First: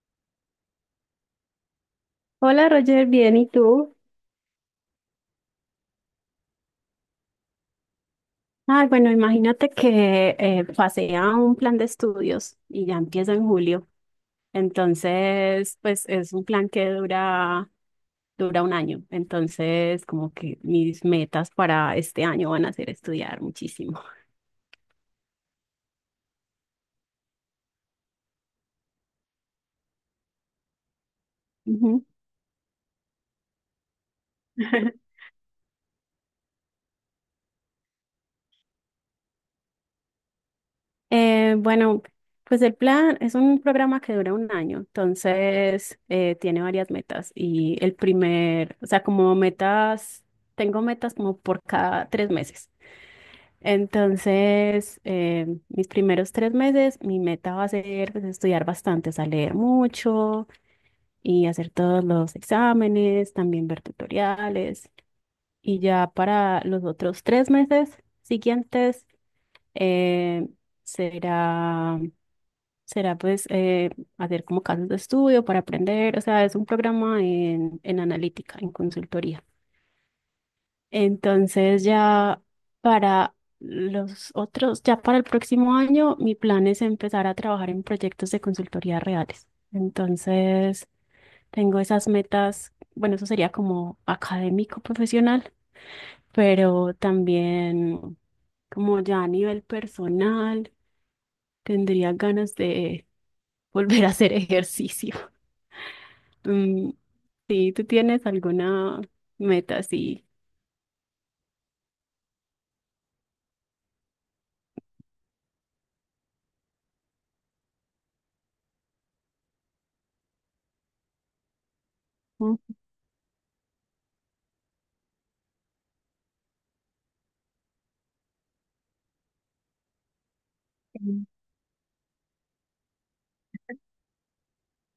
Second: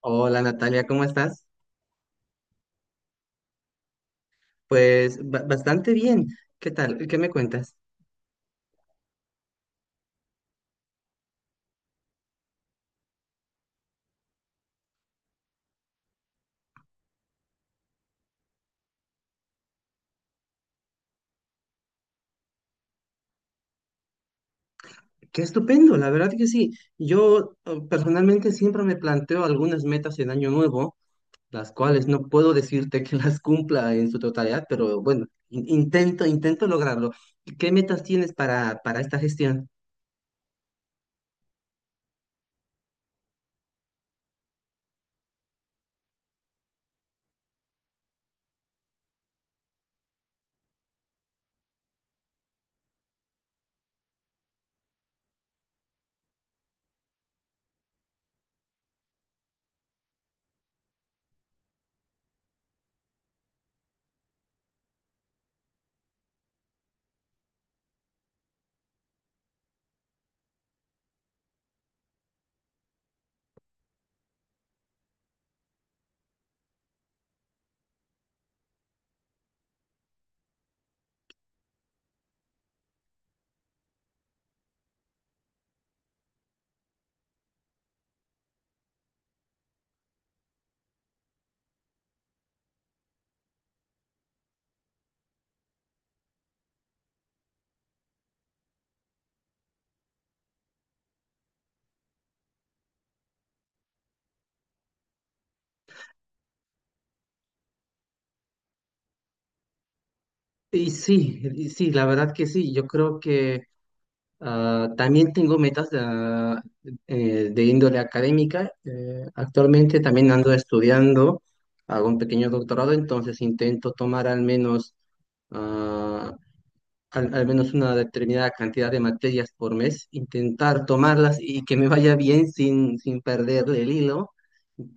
Hola Natalia, ¿cómo estás? Hola Roger, bien, ¿y tú? Pues bastante bien. ¿Qué tal? ¿Qué me cuentas? Ah, bueno, imagínate que pasé a un plan de estudios y ya empieza en julio. Entonces, pues es un plan que dura un año. Entonces, como que mis metas para este año van a ser estudiar muchísimo. Qué estupendo, la verdad que sí. Yo personalmente siempre me planteo algunas metas en año nuevo, las Ujú. cuales no puedo decirte que las cumpla en su totalidad, pero bueno, intento lograrlo. ¿Qué metas tienes para esta gestión? Bueno, pues el plan es un programa que dura un año, entonces tiene varias metas y el primer, o sea, como metas, tengo metas como por cada tres meses. Entonces, mis primeros tres meses, mi meta va a ser pues, estudiar bastante, o sea, leer mucho y hacer todos los exámenes, también ver tutoriales. Y ya para los otros tres meses siguientes, eh, será, será hacer como casos de estudio para aprender, o sea, es un programa en analítica, en consultoría. Entonces ya para ya para el próximo año, mi plan es empezar a trabajar en proyectos de consultoría reales. Entonces tengo esas metas, bueno, eso sería como académico profesional, pero también como ya a nivel personal, tendría ganas de volver a hacer ejercicio. Mm, sí, ¿tú tienes alguna meta así? Y sí, la verdad que sí. Yo creo que ah, también tengo metas de índole académica. Actualmente también ando estudiando, hago un pequeño Ok. doctorado, entonces intento tomar al menos, ah, al menos una determinada cantidad de materias por mes, intentar tomarlas y que me vaya bien sin perder el hilo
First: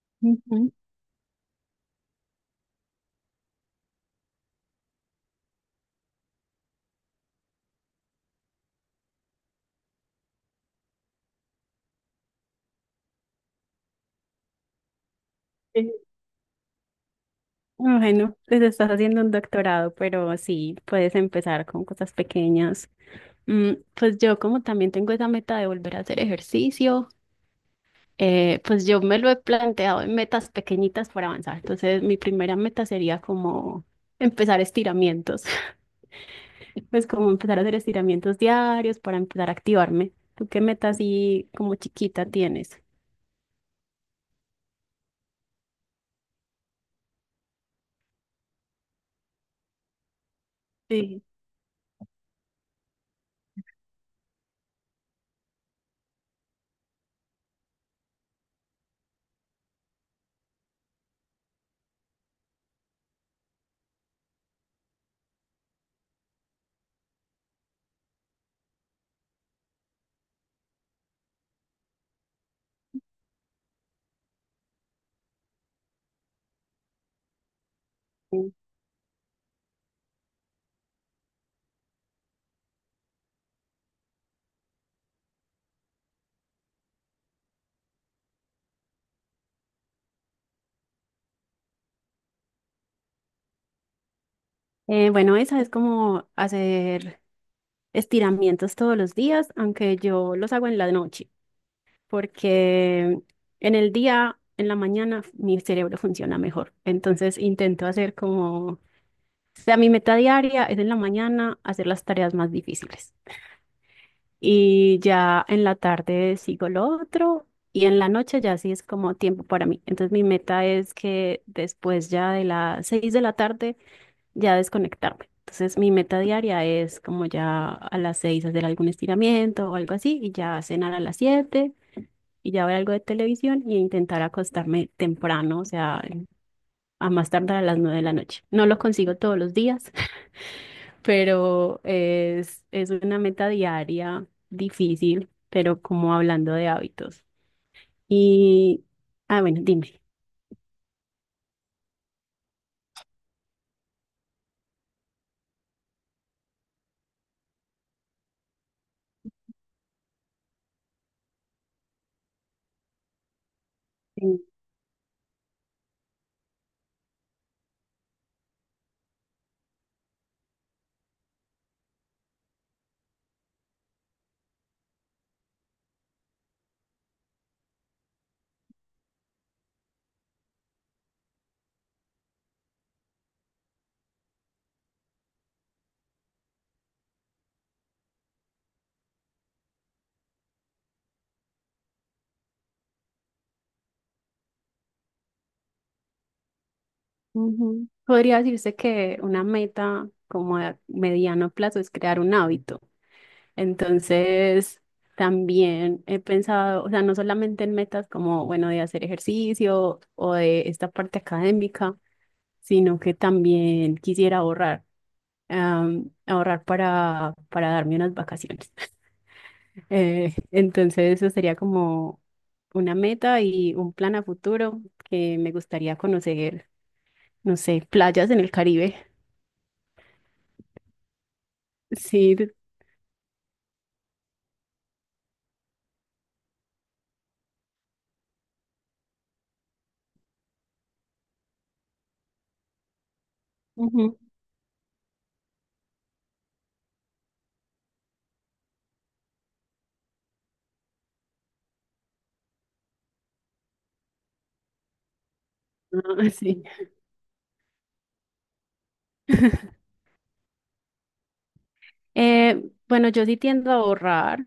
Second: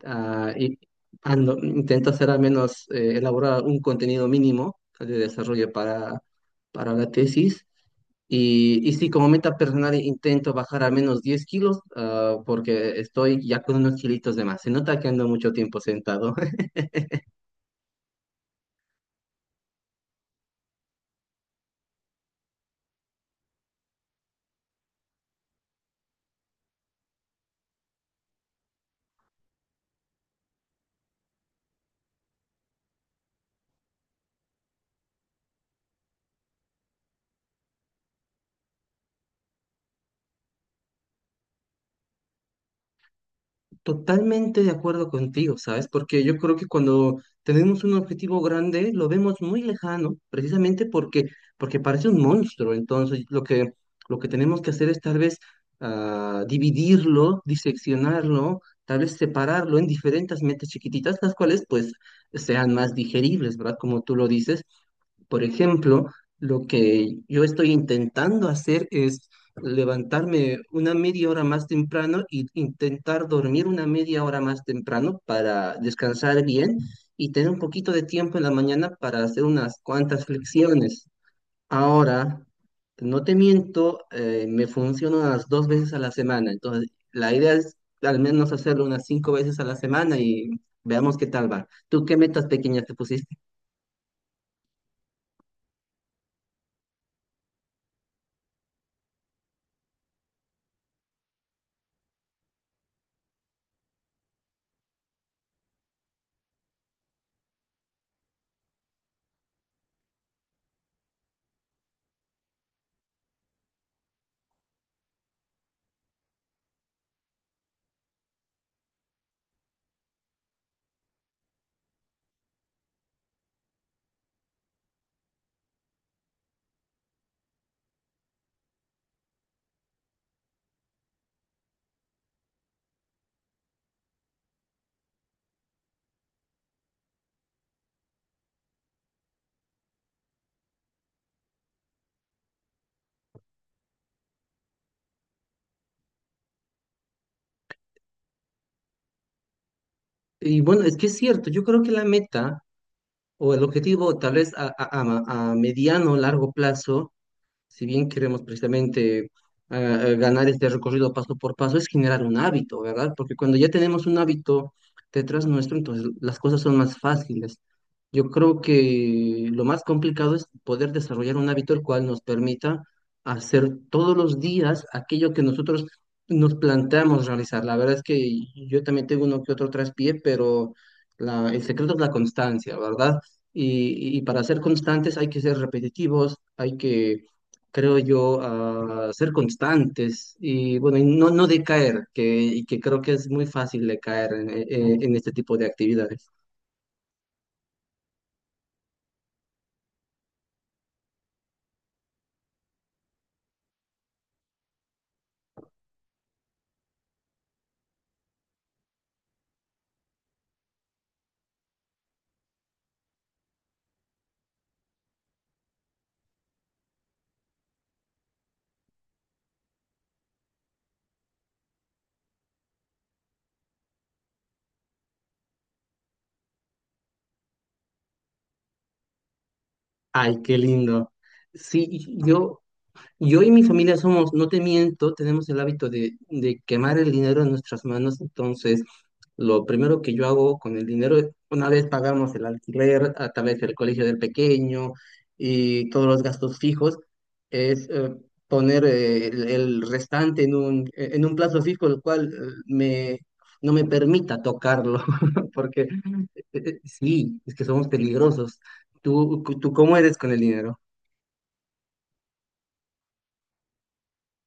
ah, Ujú. y intento hacer al menos elaborar un contenido mínimo de desarrollo para la tesis. Y sí, como meta personal intento bajar al menos 10 kilos, ah, porque estoy ya con unos kilitos de más. Se nota que ando mucho tiempo Sí. sentado. Bueno, pues estás haciendo un doctorado, pero sí, puedes empezar con cosas pequeñas. Mm, pues yo como también tengo esa meta de volver a hacer ejercicio, pues yo me lo he planteado en metas pequeñitas para avanzar. Entonces, mi primera meta sería como empezar estiramientos, pues como empezar a hacer estiramientos diarios para empezar a activarme. ¿Tú qué meta así como chiquita tienes? Totalmente de acuerdo contigo, ¿sabes? Porque yo creo que cuando tenemos un objetivo grande lo vemos muy lejano, precisamente Sí. porque, porque parece un monstruo. Entonces, lo que tenemos que hacer es tal vez dividirlo, diseccionarlo, tal vez separarlo en diferentes metas chiquititas, las cuales pues sean más digeribles, ¿verdad? Como tú lo dices, por ejemplo, lo que yo estoy intentando hacer es levantarme una media hora más temprano e intentar dormir una media hora más temprano para descansar bien y tener un poquito de tiempo en la mañana para hacer unas cuantas flexiones. Ahora, no te miento, me funciona unas dos veces a la semana, entonces la idea es al menos hacerlo unas cinco veces a la semana y veamos qué tal va. ¿Tú qué metas pequeñas te pusiste? Bueno, esa es como hacer estiramientos todos los días, aunque yo los hago en la noche, porque en la mañana, mi cerebro funciona mejor. Entonces intento hacer como, o sea, mi meta diaria es en la mañana hacer las tareas más difíciles. Y ya en la tarde sigo lo otro y en la noche ya sí es como tiempo para mí. Entonces mi meta es que después ya de las seis de la tarde ya desconectarme. Entonces, mi meta diaria es como ya a las seis hacer algún estiramiento o algo así y ya cenar a las siete y ya ver algo de televisión y intentar acostarme temprano, o sea, a más tardar a las nueve de la noche. No lo consigo todos los días, pero es una meta diaria difícil, pero como hablando de hábitos. Y, ah, bueno, dime. Y bueno, es que es cierto, yo creo que la meta o el objetivo tal vez a mediano o largo plazo si bien queremos precisamente ah, ganar este recorrido paso por paso, es generar un hábito, ¿verdad? Porque cuando ya tenemos un Sí. hábito detrás nuestro, entonces las cosas son más fáciles. Yo creo que lo más complicado es poder desarrollar un hábito el cual nos permita hacer todos los días aquello que nosotros nos planteamos realizar. La verdad es que yo también tengo uno que otro traspié, pero el secreto es la constancia, ¿verdad? Y y para ser constantes hay que ser repetitivos, hay que creo yo, a ser constantes y bueno, y no, no decaer, que, y que creo que es muy fácil decaer en este tipo de actividades. Ujú. Podría decirse que una meta como a mediano plazo es crear un hábito. Entonces, también he pensado, o sea, no solamente en metas como, bueno, de hacer ejercicio o de esta parte académica, sino que también quisiera ahorrar, ahorrar para darme unas vacaciones. Entonces, eso sería como una meta y un plan a futuro que me gustaría conocer, no sé, playas en el Caribe. Ay, qué lindo. Sí, y Sí, yo yo y mi familia somos, no te miento, tenemos el hábito de quemar el dinero en nuestras manos, entonces lo primero que yo hago con el dinero, una vez pagamos el alquiler, a través del colegio ujú. del pequeño y todos los gastos fijos, es poner el restante en en un plazo fijo, el cual no me permita tocarlo, porque Ah, sí. Sí, es que somos peligrosos. Tú cómo eres con el dinero? Bueno, yo sí tiendo a ahorrar,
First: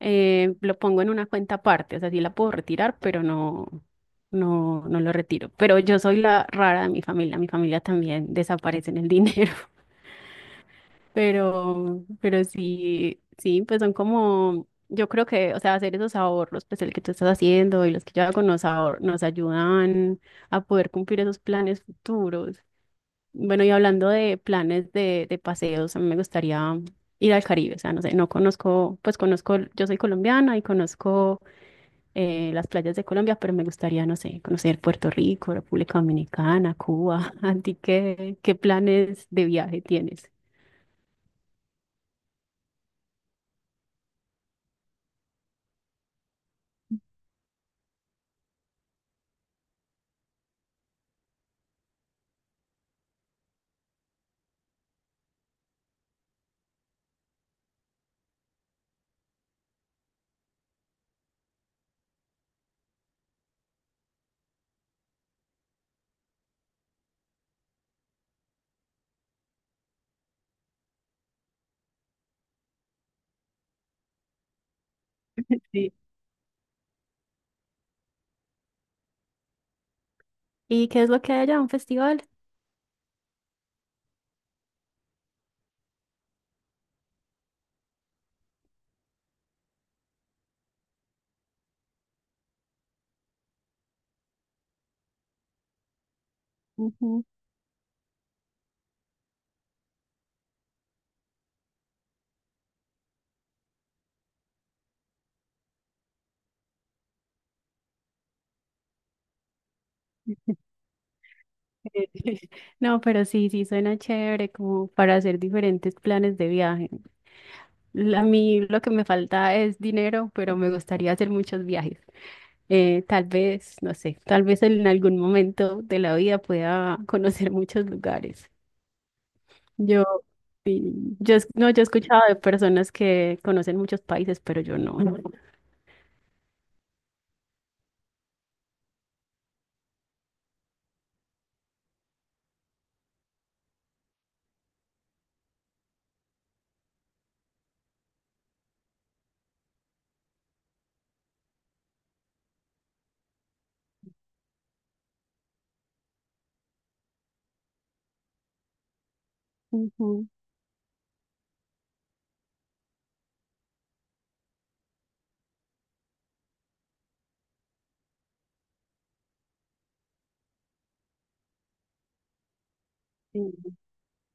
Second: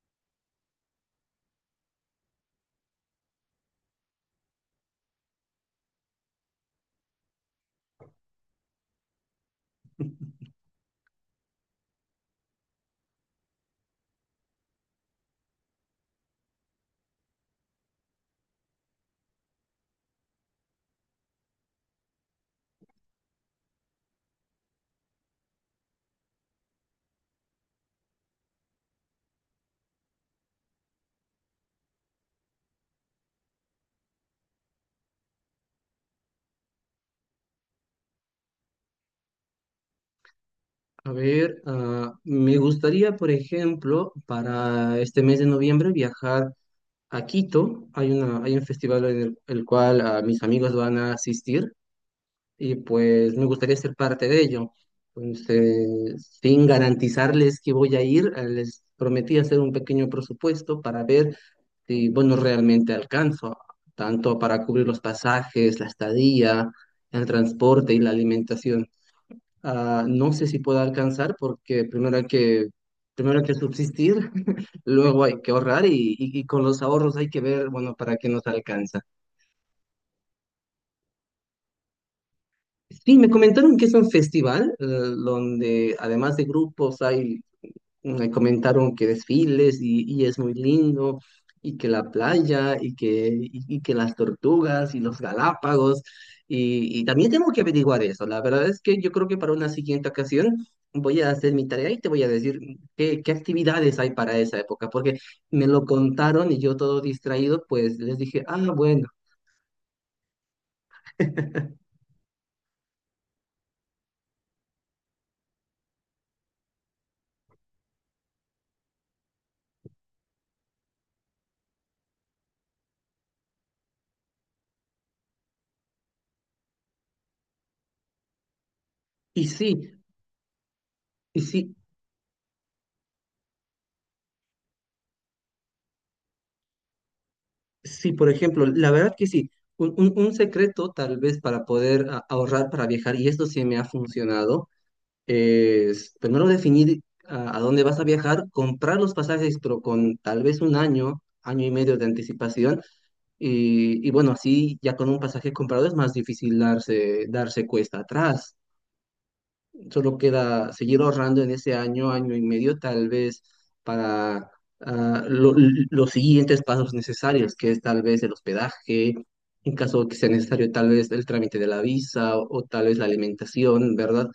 lo pongo en una cuenta aparte, o sea, sí la puedo retirar, pero no lo retiro. Pero yo soy la rara de mi familia también desaparece en el dinero, pero sí, sí, pues son como, yo creo que, o sea, hacer esos ahorros, pues el que tú estás haciendo y los que yo hago nos ayudan a poder cumplir esos planes futuros. Bueno, y hablando de planes de paseos, a mí me gustaría ir al Caribe, o sea, no sé, no conozco, pues conozco, yo soy colombiana y conozco las playas de Colombia, pero me gustaría, no sé, conocer Puerto Rico, República Dominicana, Cuba. ¿A ti qué planes de viaje tienes? A ver, ah, me gustaría, por ejemplo, para este mes de noviembre viajar a Quito. Hay hay un festival el cual mis amigos van a asistir y pues me gustaría ser parte de ello. Entonces, sin garantizarles que voy a ir, les prometí hacer un pequeño presupuesto para ver si, bueno, realmente alcanzo, tanto para cubrir los pasajes, la estadía, el transporte y la alimentación. Ah, no sé si pueda alcanzar porque primero hay que subsistir, luego hay que ahorrar Sí. y, y con los ahorros hay que ver, bueno, para qué nos alcanza. ¿Y qué es lo que hay allá? ¿Un festival? Sí, me comentaron que es un festival donde además de grupos hay me comentaron que desfiles y es muy lindo, y que la playa, y que las tortugas y los Galápagos, y Ujú. también tengo que averiguar eso. La verdad es que yo creo que para una siguiente ocasión voy a hacer mi tarea y te voy a decir qué actividades hay para esa época, porque me lo contaron y yo todo distraído, pues les dije, ah, bueno. No, pero sí, sí, suena chévere como para hacer diferentes planes de viaje. A mí lo que me falta es dinero, pero me gustaría hacer muchos viajes. Tal vez, no sé, tal vez en algún momento de la vida pueda conocer muchos lugares. Y sí, Yo, sí, yo, y es- No, sí. yo he escuchado de personas que conocen muchos países, pero yo no. Sí, por ejemplo, la verdad que sí. Un secreto tal vez para poder ahorrar para viajar, y esto sí me ha funcionado, es primero definir a dónde vas a viajar, comprar los pasajes, pero con tal vez un año, año y medio de anticipación. Y bueno, así ya con un pasaje comprado es más difícil darse cuesta atrás. Solo Ujú, queda seguir ahorrando en ese año, año y medio, tal vez para los siguientes pasos necesarios, que es tal vez el hospedaje, en caso que sea necesario, tal vez el trámite de la visa o tal vez la sí, alimentación, ¿verdad?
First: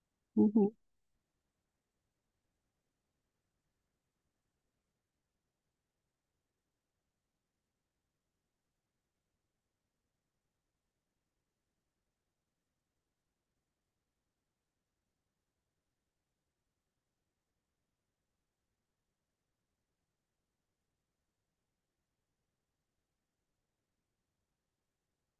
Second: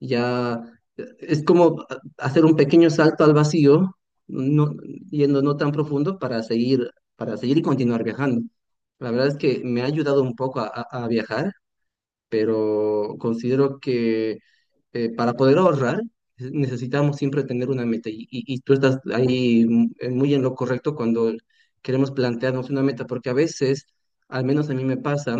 Ya ujú. Es como hacer un pequeño salto al vacío, no, yendo no tan profundo para seguir y continuar viajando. La verdad es que me ha ayudado un poco a, a viajar, pero considero que para poder ahorrar necesitamos siempre tener una meta y, y tú estás ahí muy en lo correcto cuando queremos plantearnos una meta, porque a veces, al menos a mí me pasa,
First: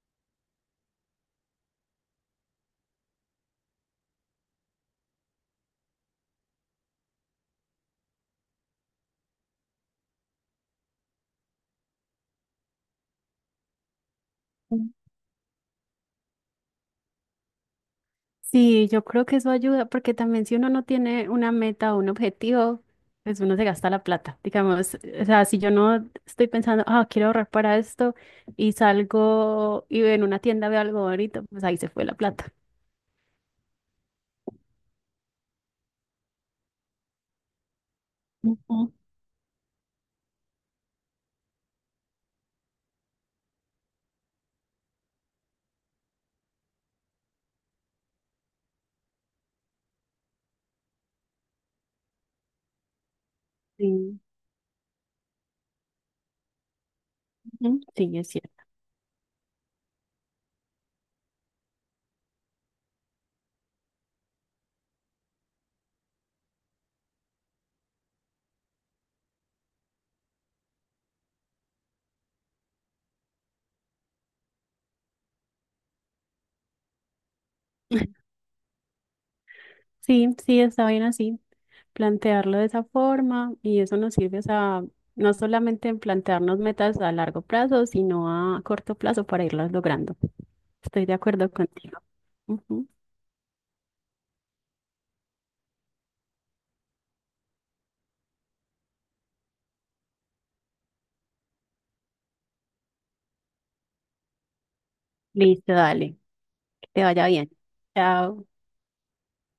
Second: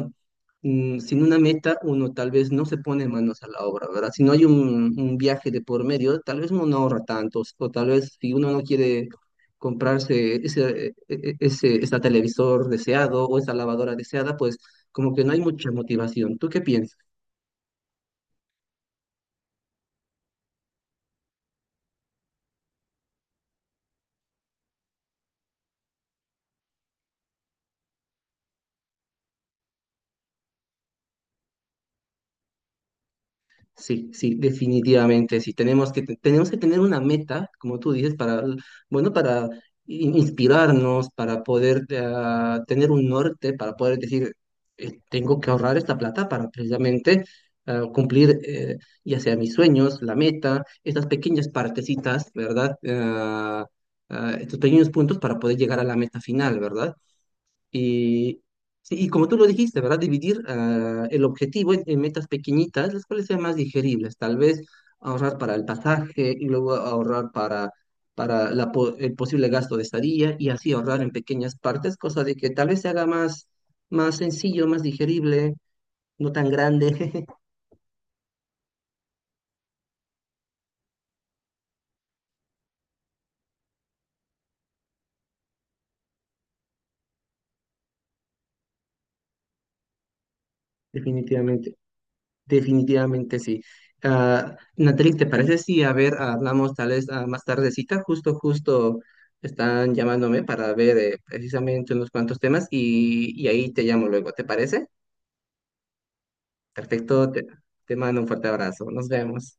sin una meta uno tal vez no se pone manos a la obra, ¿verdad? Si no hay un viaje de por medio, tal vez uno no ahorra tanto, o tal vez si uno no quiere comprarse ese, e- e- ese televisor deseado o esa lavadora deseada, pues como que no hay mucha motivación. ¿Tú qué piensas? Sí, yo creo que eso ayuda, porque también si uno no tiene una meta o un objetivo, pues uno se gasta la plata. Digamos, o sea, si yo no estoy pensando, ah, quiero ahorrar para esto, y salgo y en una tienda veo algo bonito, pues ahí se fue la plata. Sí, sí, definitivamente, sí. Tenemos que, tenemos que tener una meta, como tú dices, para, Ujú, bueno, para inspirarnos, para poder tener un norte, para poder decir, tengo que ahorrar esta plata para precisamente cumplir ya sea mis sueños, la meta, estas pequeñas partecitas, ¿verdad? Ah, sí, ah, estos pequeños puntos para poder llegar a la meta final, ¿verdad? ujú, sí, es Y, cierto. sí, y como tú lo dijiste, ¿verdad? Dividir el objetivo en metas pequeñitas, las cuales sean más digeribles. Tal vez ahorrar para el pasaje y luego ahorrar para la el posible gasto de estadía y así ahorrar en pequeñas partes, cosa de que tal vez se haga más, más sencillo, más digerible, no tan grande, Sí, sí, está bien así plantearlo de esa forma y eso nos sirve, o sea, no solamente en plantearnos metas a largo plazo, sino a corto plazo para irlas logrando. Estoy de acuerdo definitivamente. contigo. Ujú. Definitivamente sí. Ah, Natalie, ¿te parece si, a ver, hablamos tal vez más tardecita? Justo están llamándome para ver precisamente unos cuantos temas y ahí te llamo luego, ¿te parece? Listo, dale, que te vaya Perfecto, bien. te mando un fuerte Chao. abrazo. Nos vemos.